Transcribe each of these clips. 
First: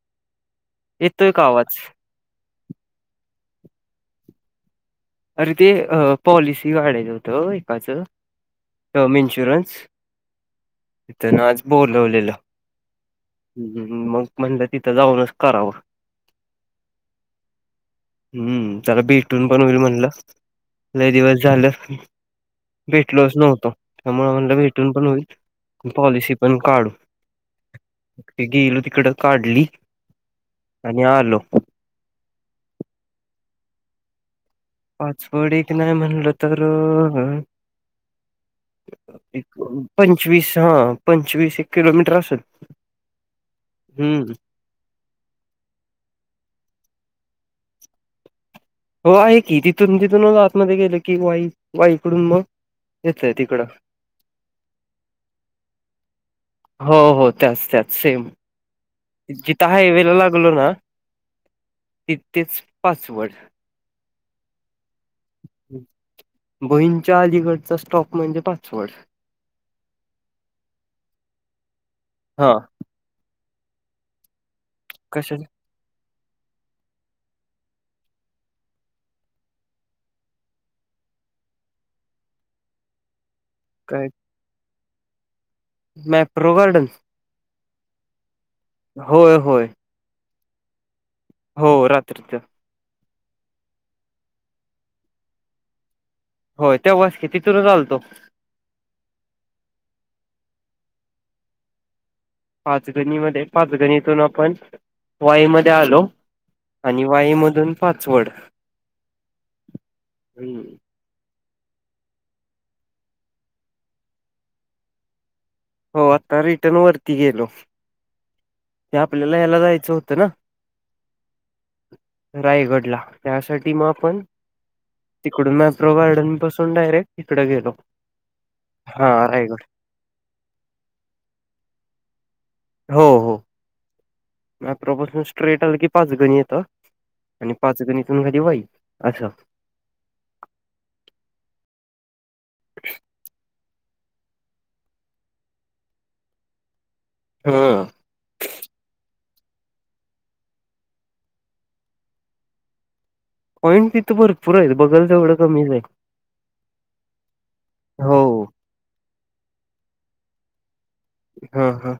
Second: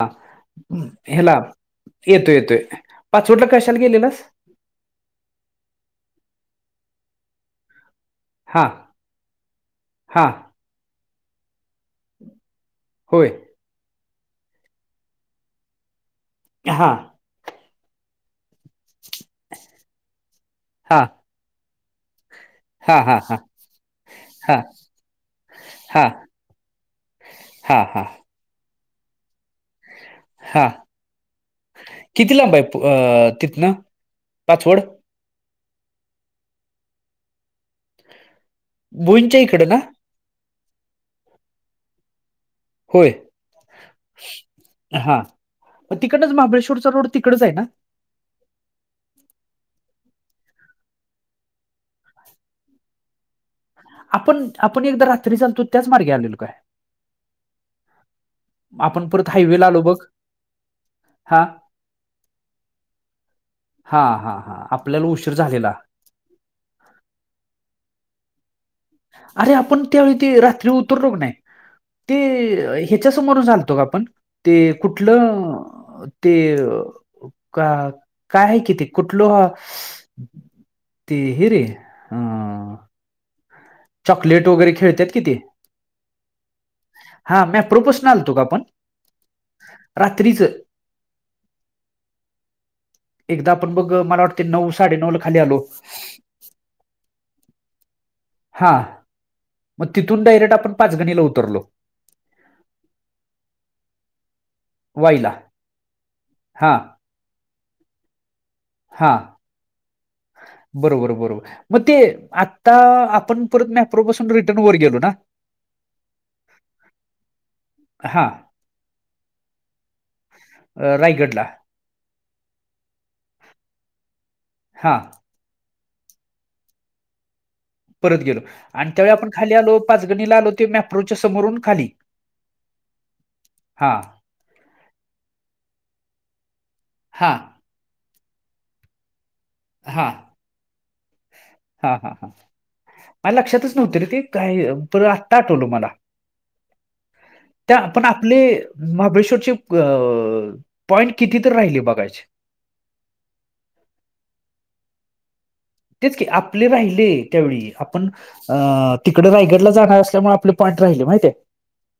हा येतोय ह्याला का आवाज? येतोय येतोय पाचवडला कशाला गेलेलास? अरे ते अ पॉलिसी काढायच होतं एकाचं हा टम इन्शुरन्स हा तिथं आज बोलवलेलं होय ह मग म्हणलं तिथं जाऊनच करावं हां हम्म त्याला भेटून पण होईल म्हणलं हा लय दिवस झालं हा हा हा भेटलोच हा नव्हतो त्यामुळे आम्हाला भेटून पण होईल हा पॉलिसी पण काढू. हा हा गेली तिकडं काढली हा आणि आलो किती लांबाय तिथनं पाचवड पाचवड इथं नाही म्हणलं तर भुईंच्या इकडं ना पंचवीस हा पंचवीस एक किलोमीटर असल होय हा तिकडनंच महाबळेश्वरचा रोड तिकडंच आहे ना हो आहे की तिथून तिथूनचं आतमध्ये गेले की वाई वाईकडून मग हेच आहे तिकडं आपण आपण एकदा रात्रीचं आलतो त्याच मार्गे आलेलो काय? हो आपण परत तीथं आलो बघ हायवेला लागलो ना हा तिथेच पाचवड हां हां हां आपल्याला उशीर झालेला भुईंगच्या अलीगडचा स्टॉप म्हणजे पाच अरे आपण त्यावेळी ते रात्री उतरलो कनाही हा ते ह्याच्या समोरचं आलतो का आपण ते कशा कुठलं? ते का काय आहे कि ते कुठलं हा ते हे रे अं प्लेट वगैरे खेळत्यात कि ते मॅट्रो गार्डन्स हा मेट्रो पास्नं आलतो का आपण होय होय रात्रीचं हो रात्रीच एकदा आपण बघ मला वाटते नऊ साडे नऊ ला खाली आलो होय तेव्हाच की तिथूनचं आलतो हा मग तिथून डायरेक्ट आपण पाचगणीला उतरलो. पाचगणी मध्ये पाचगणीतून आपण वाईला वाईमध्येध्ये आलो हा आणि वाई मधून पाचवड हा हम्म. बरोबर बरोबर मग ते आता आपण परत मॅप्रो पासून रिटर्न वर गेलो ना हो आता रिटर्न वरती गेलो हां ते आपल्याला या्यायला जायचं होतं ना अ, रायगडला. रायगडला त्यासाठी मग आपण हा तिकडून मॅप्रो गार्डन बसून डायरेक्ट इकडे गेलो परत गेलो आणि त्यावेळी हा आपण रायगड खाली आलो पाच गणीला आलो ते मॅप्रोच्या समोरून खाली हो हो हां म प्रफोशन स्ट्रेट आलं की पाच गणी येतं हां आणि पाच गणीतून खाली वाई असं हा हा हा हा माझ लक्षातच नव्हत रे ते काही पर आत्ता आठवलो मला त्या हं. आपण आपले महाबळेश्वरची अ पॉइंट किती तर राहिले बघायचे पॉईंट तिथं भरपूर आहेत बगल तेवढं कमीच आहे तेच की आपले राहिले त्यावेळी आपण हो. तिकडे रायगडला जाणार असल्यामुळे आपले पॉईंट राहिले माहि हा हा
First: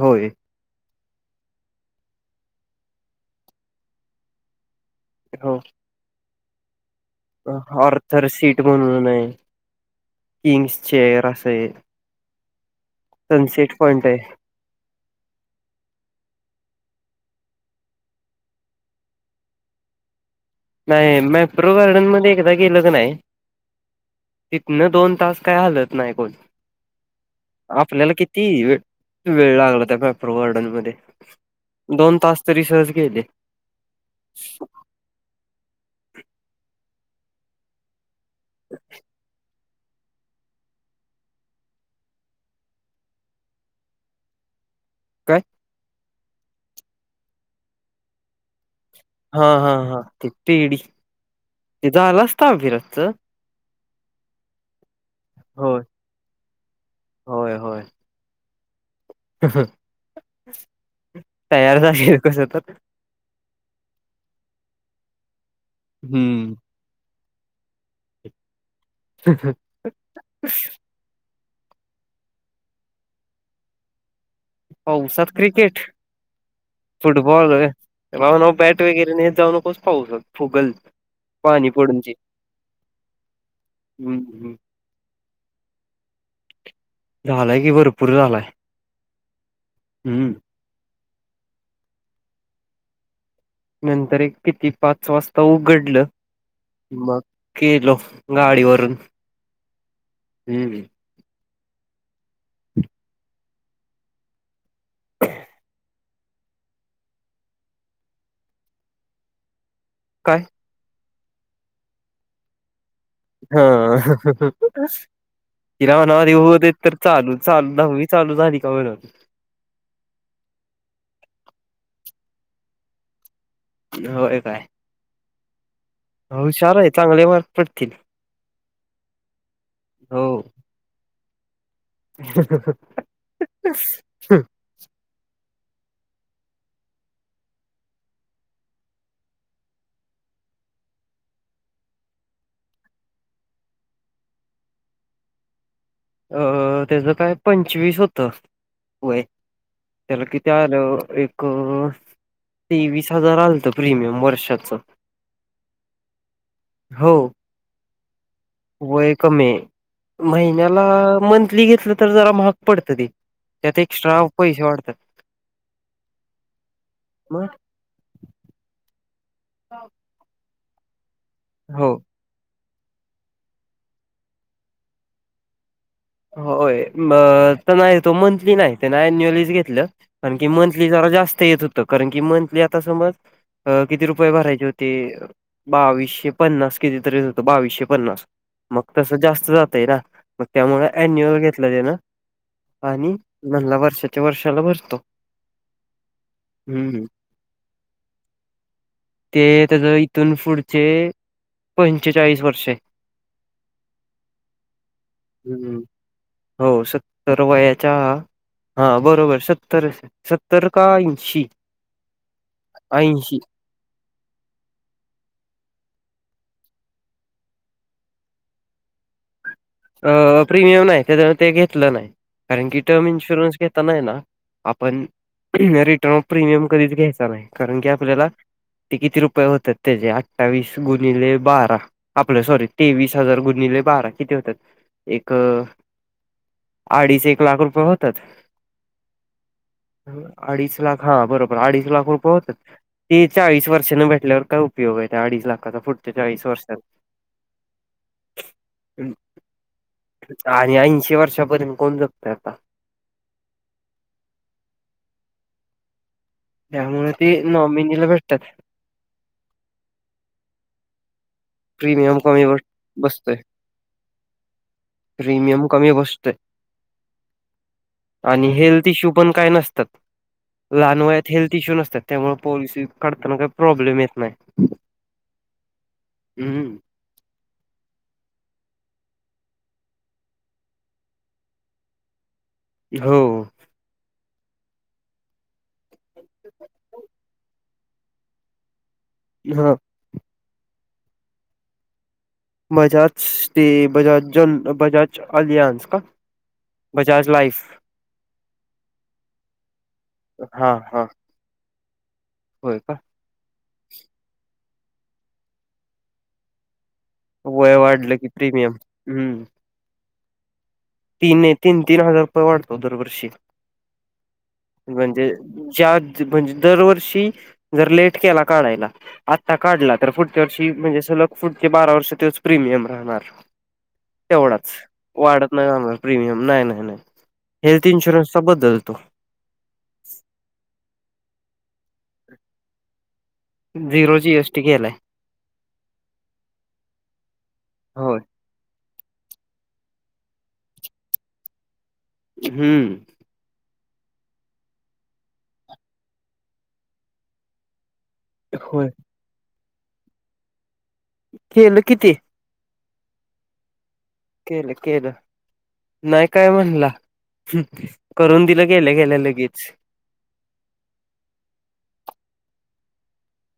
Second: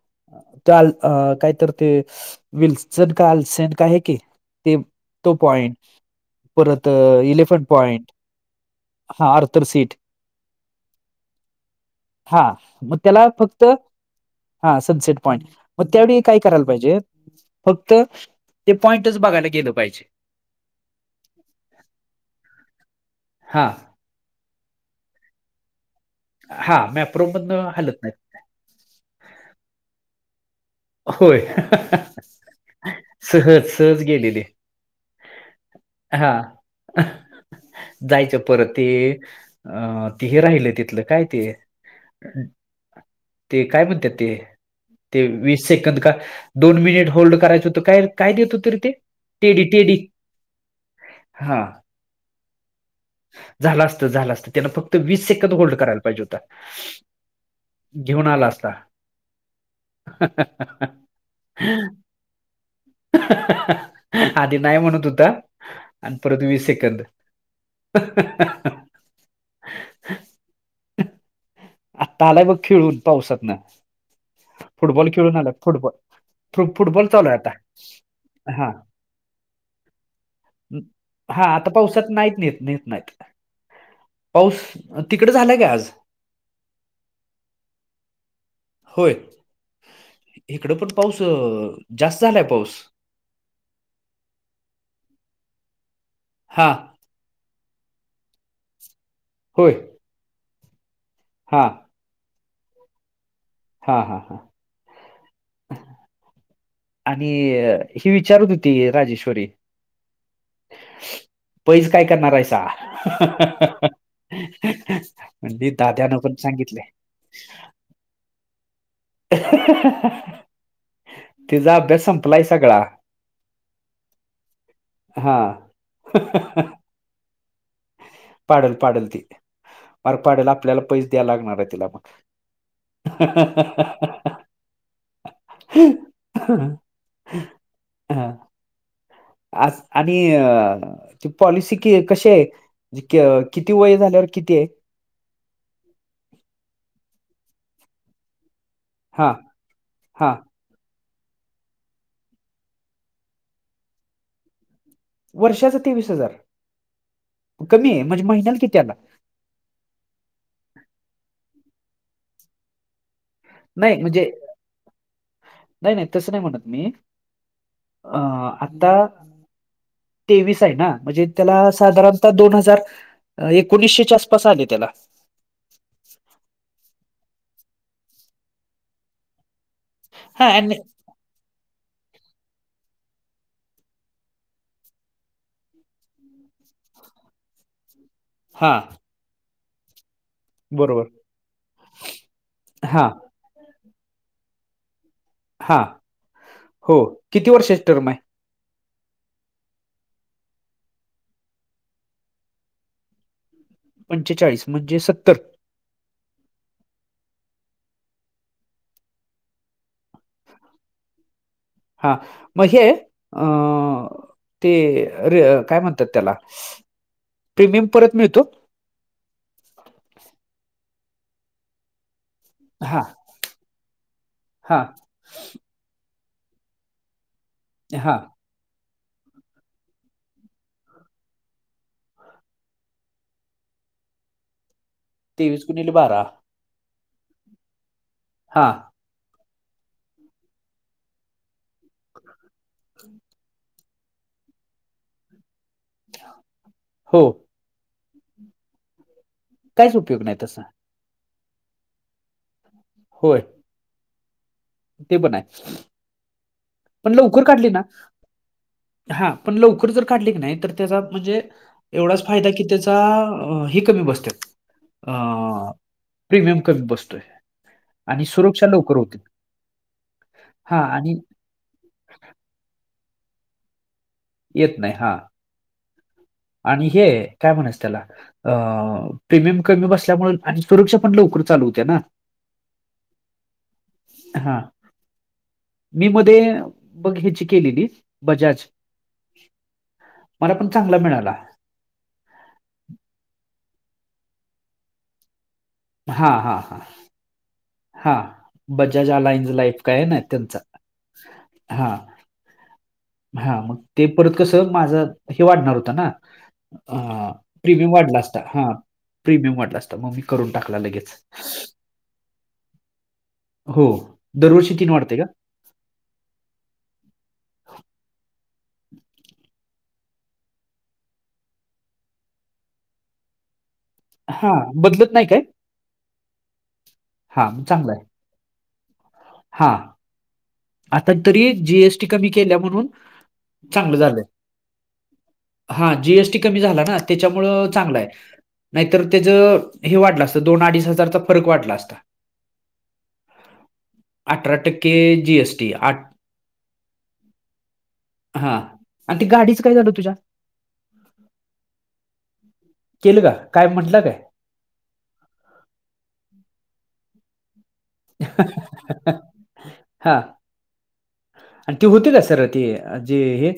होय ल कायत ते विल्सन का आलसन का आहे की ते तो हो. पॉईंट परत इलेव्हन ऑर्थर सीट म्हणून आहे सीट किंग्स चेअर असं आहे हा मग त्याला फक्त सनसेट पॉइंट आहे. हा सनसेट पॉईंट मग त्यावेळी काय करायला पाहिजे फक्त ते पॉइंटच बघायला गेलं पाहिजे नाही मॅप्रो गार्डन मध्ये एकदा गेलं क नाही हां तिथन दोन तास काय हलत नाही कोण हा मॅप्रो मधन हलत आपल्याला नाहीत किती ती वेळ वेळ लागला त्या पेपर गार्डन मध्ये होय दोन तास तरी सहज केले सहज सहज गेलेले हा जायच परत ते अ तिही राहिल तिथलं काय ते ते काय म्हणतात ते ते काय? वीस सेकंद का दोन मिनिट होल्ड करायचं होत काय काय देत हो तरी ते हा टेडी हा टेडी हा त टडी हा तिथं आला असता फिरच झालं असतं झालं असतं त्यांना फक्त वीस सेकंद होल्ड होय. करायला पाहिजे होतता होय होय घेऊन आला असता तयार झालेेल कसं तर आधी नाही म्हणत होता आणि परत हम्म वीस सेकंद ह ह ह आत्ता आलाय बघ खेळून पावसात ना फुटबॉल पावसात खेळून आला क्रिकेट फुटबॉल चालू आहे आता फुटबॉल होय नव्ह, नव्ह हा बॅट वगैरे नेत जाऊ नको पावसात फुगल. हा, पाणी आता पडून पावसात ते. नाहीत नेत, नेत नाहीत. हम्म पाऊस तिकड झालाय काय आज? झालाय की भरपूर झालाय. होय. हम्म हिकड पण पाऊस, जास्त झालाय पाऊस. नंतर एक किती पाच वाजता उघडलं. हा, मग गेलो गाडीवरून. होय. हम्म हा, हा, हा, हा, [unintelligible] आणि हे विचारत होती राजेश्वरी. काय? पैज काय करणार आहेसा? हा म्हणजे तिला दाद्यानं म्हणाव आधी पण होऊ दे सांगितलंय तर. चालू, चालू दहवी चालू झाली का म्हणाव. तिझा अभ्यास संपलाय सगळा. होय काय? हा, हुशार आहे, चांगले मार्क पडतील. पाडल, पाडल ती पार हो. पाडल आपल्याला पैज द्यायला लागणार आहे तिला मग. [unintelligible] हा, आ आणि ती पॉलिसी कि कशी आहे? म्हणजे, क किती वय झाल्यावर किती आहे? अ तेझ काय पंचवीस होत. वय हा त्याला हा किती आ आपलं एक तेवीस हजार आलत प्रीमियम वर्षाच. वर्षाचा तेवीस हजार कमी आहे म्हणजे महिन्या व्हय कमी आहे. महिन्याला मंथली घेतलं तर जरा महाग पडत ते. त्यात नाही एक्स्ट्रा म्हणजे पैसे वाढत्यात. नाही नाही तसं नाही म्हणत मी मग, अ, आता तेवीस आहे ना, म्हणजे त्याला हो साधारण आता दोन हजार-एकोणीसशेच्या आसपास आले त्याला. होय मग तर नाही तो मंथली नाही त्यान अन्युअलीच घेतलं. कारण की हा आणि मंथली जरा जास्त येत होत. कारण की मंथली आता समज, अ किती रुपय भरायचे होते. बावीशे पन्नास कितीतरी होत बावीशे पन्नास हा मग तस जास्त जातय ना मग त्यामुळे बरोबर अन्युअल घेतलं त्यान हा आणि म्हणला वर्षाच्या वर्षाला भरतो. हा, हो हम्म किती वर्षाची टर्म आहे. ते त्याच इथून पुढचे पंचेचाळीस वर्षे. पंचेचाळीस म्हणजे सत्तर. हम्म हो, सत्तर वयाच्या हा, बरोबर सत्तर, सत्तर का ऐंशी. हा, म्हणजे ऐंशी अ ते रे काय म्हणतात त्याला प्रीमियम परत मिळतो अ प्रीमियम नाही त्याच्यान ते घेतलं नाही कारण की हा टर्म इन्शुरन्स घेताना ना हा आपण रिटर्न प्रीमियम कधीच घ्यायचा नाही कारण की हा आपल्याला ते किती रुपये होतात त्याचेे अठ्ठावीस गुणिले बारा आपलं सॉरी तेवीस हजार गुले बारा किती होतात एक तेवीस गुणिले बारा अडीच एक लाख रुपये होतात हां अडीच लाख हा बरोबर अडीच लाख रुपये होतात ते चाळीस वर्षांने भेटल्यावर काय उपयोग आहे त्या अडीच लाखाचा पुढत चाळीस वर्षात हो कायच उप आणि ऐंशी वर्षापर्यंत कोण जगतोय आता होय ते पण आहे त्यामुळे ते नॉमिनीला भेटतात हा पण लवकर जर काढली की नाही तर त्याचा म्हणजे प्रीमियम एवढाच कमी फायदा बस की त्याचा बसतोय हे कमी बसत्यात प्रीमियम कमी बसतोय कमी बसतोय आणि सुरक्षा हेल्थ लवकर इशू होते. पण काय नसतात हां लहान आणि वयात हेल्थ इशू नसत्यात त्यामुळे पोलिसी काढताना काही प्रॉब्लेम येत नाही नाई हा ह, ह आणि हे काय म्हणायस त्याला अ प्रीमियम कमी बसल्यामुळे आणि सुरक्षा पण लवकर चालू होते ना हो हा मी मध्ये मघ ह्याची केलेली बजाज ह मला पण चांगला मिळाला बजाज स्ट बजाज बजाज अलियानस हा, हा चार्ज लाईफ हा बजाज आलाइनज लाईफ काय ना त्यांचा हा हा हा होय का हा मग ते परत कसं माझं हे वाढणार होत ना वय प्रीमियम वाढलं वाढला की असता हा प्रीमियम प्रीमियम वाढला असता मग मी करून टाकला लगेच ती तीन, तीन हजार रुपये वाढतो दरवर्षी हो दरवर्षी तीन वाढते का म्हणजे ज्या म्हणजे दरवर्षी जर लेट केला काढायला आत्ता काढला तर पुढच्या वर्षी म्हणजे सलग पुढ ते बारा वर्ष तेच प्रीमियम राहणार हा बदलत नाही काय प्रमियम नाही, नाही हा मग हेल्थ चांगलं आहे इन्शुरन्सचा बदलतो हा आता तरी जीएसटी कमी केल्या म्हणून चांगलं झिरो झालंय जीएसटी केलाय हा जीएसटी कमी झाला ना त्याच्यामुळे चांगलं आहे होय नाहीतर त्याचं हे वाढलं असतं दोन अडीच हजारचा फरक वाढला असता हम्म अठरा टक्के जीएस आठ हा, होय आणि ते गाडीच काय झाल तुझ्या? केल कि ते केल का काय म्हंटल काय? केल केल नाही काय म्हणला? करून दिल गेल्या काय गेल्या लगेच. हा आणि ते होते का सर ते जे हे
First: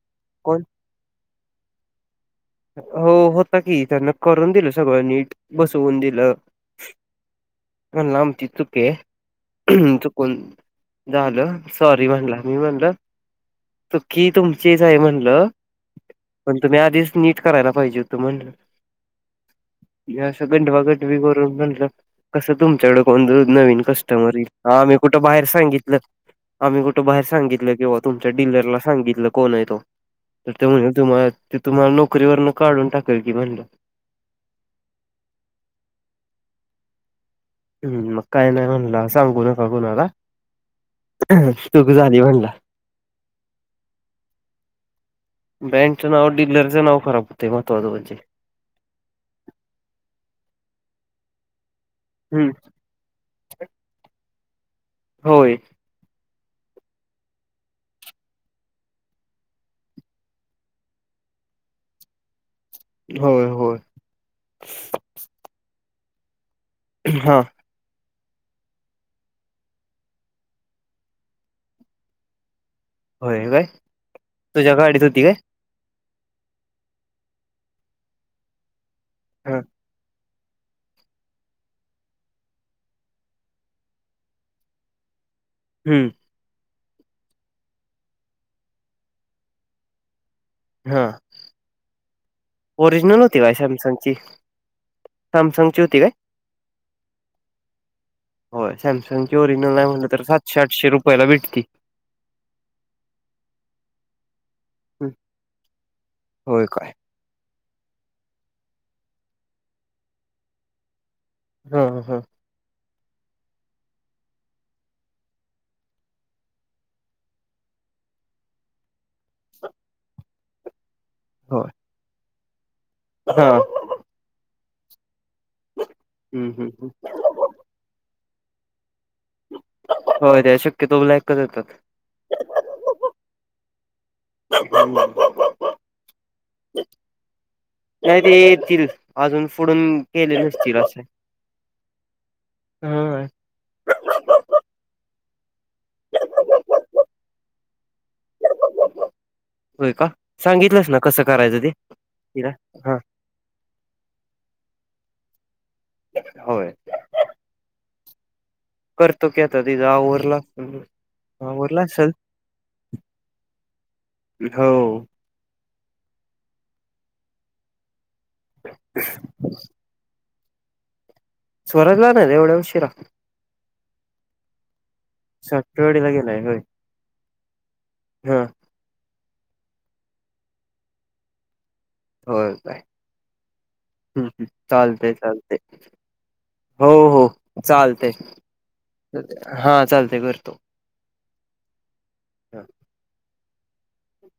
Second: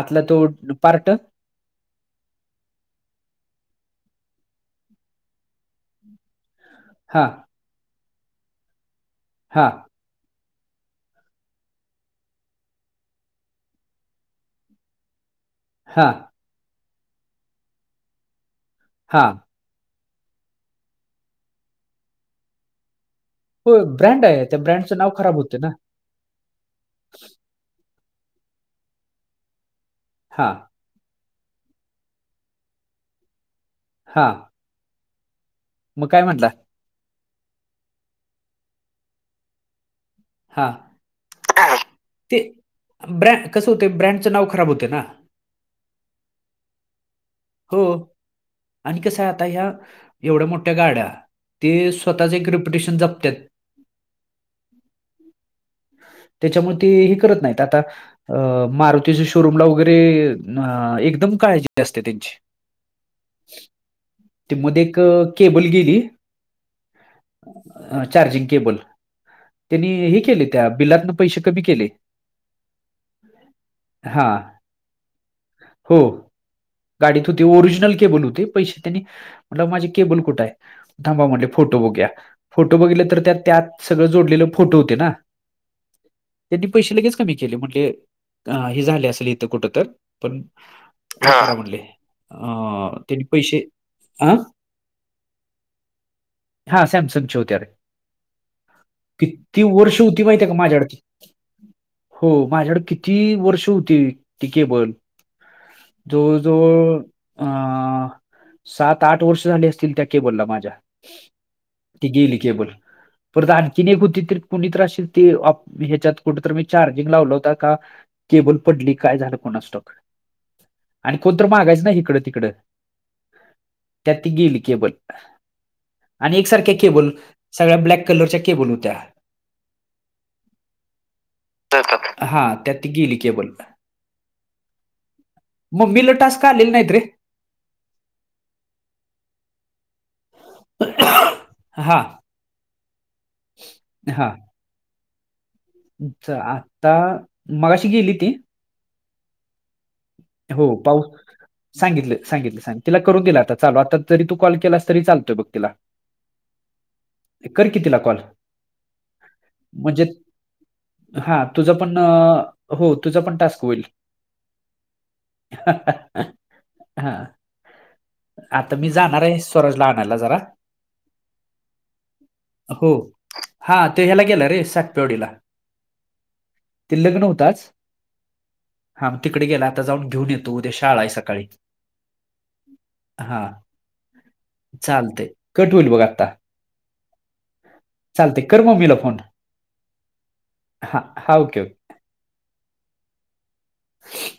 आतला तो कोण पार्ट हो, होता की त्यांन करून दिल सगळ नीट बसवून दिल हा म्हणला की आमची चा चुकीये हा चुकुन जाल सॉरी म्हणला मी म्हणल तुकी तुमचीच आहे म्हणल हा पण तुम्ही आधीच नीट करायला पाहिजे होत म्हणल हा हे अस गंडवागंडवी करून म्हणल कस तुमच्याकड कोण नवीन होय ब्रँड कस्टमर आहे. त्या येईल हा मी ब्रँडचं नाव कुठ खराब बाहेर होतं ना. सांगितल आम्ही कुठे बाहेर सांगितल किंवा तुमच्या डीलरला सांगितल कोण आहे तो तर हां, ते म्हण तुम्हाला ते तुम्हाला नोकरीवर काढून टाकेल की म्हणल. हा मग काय म्हणला? हम मग काय नाही म्हणला, सांगू नका कुणाला, हां. तुक झाली ते म्हणला ब्रँड कसं होते ब्रँडचं नाव खराब होत ना ब्रन्ड नाव डीलरच नाव खराब होतंय हो महत्वाचं म्हणजे आणि कस आहे आता ह्या एवढ्या मोठ्या गाड्या ते स्तःच एक हम्म रेप्युटेशन जपत्यात होय त्याच्यामुळे ते हे करत नाहीत आता अ मारुतीच्या शोरूमला वगैरे अ एकदम काळजी असते त्यांची होय होय ते मध्ये एक केबल गेली हा अ चार्जिंग केबल त्यांनी हे केले त्या बिलातन पैशे कमी केले होय काय हा तुझ्या गाडीत होती काय? हो गाडीत होती ओरिजिनल केबल होती, पैशे त्यांनी हा म्हटलं माझे केबल कुठ आहे थांबा म्हणले फोटो बघूया फोटो बघितले तर त्या त्यात सगळ जोडलेले फोटो होते ना [inaudible] त्यांनी पैसे लगेच कमी केले म्हणज हे झाले असल इथं कुठ तर पण काय म्हटले ओरिजनल होती काय सॅमसंगची हा सॅमसंगची होती काय हा सॅमसंग होती होय सॅमसंगची किती ओरिजिनल नाही वर्ष म्हटलं होती तर माहिती का सातशे आठशे माझ्याकडे रुपयाला भेटती. हो माझ्याकड किती वर्ष होती ती केबल जवळ होय काय? जवळ अं सात आठ वर्ष झाली असतील त्या केबलला माझ्या हा ती हा गेली केबल. परत आणखीन एक होती तरी कुणीत असशल ती ह्याच्यात कुठेतरी मी चार्जिंग लावला होता का केबल पडली काय झाल कोणास टॉउक आणि कोणत होय मागायच नाही इकड तिकड हा हम्म त्यात त गेली केबल आणि हम्म एकसारख्या हम्म केबल सगळ्या ब्लॅक कलरच्या केबल होत्या हो त्या शक्यतोला एककच येतात हा त्यात गेली केबल बा बा बा बा ते नाहीते नाही ते येतील अजून पुुढून केले नसतील असे हा हा हा आता मगाशी गेली ती होय का? हो सांगितलंस ना पाऊ कसं करायचं ते सांगितलं तिला? सांगितलं सांगित हा तिला करून दिला आता चालू आता जरी तू कॉल केलास तरी चालतोय बघ तिला होय कर की तिला कॉल करतो की आता ति जा म्हणजे आवरला हा तुझं आवरला पण असेल हो तुझ पण टास्क होईल हो हा आता मी जाणार आहे स्वराज ला आणायला जरा स्वराज ला आनायला एवढ्या उ शिरा हो हा ते ह्याला गेलं रे स सातवाडीला गेलाय होय ते लग्न होत आज ह हा मग तिकडे गेला आता जाऊन घेऊन येतो उद्या शाळा आहे सकाळी हो काय हा हम चालते चालतंय चालते कट होईल बघ आता हो हो चालते चालतंय कर मम्मीला फोन हा चालते करतो हा हा ओके ओके ह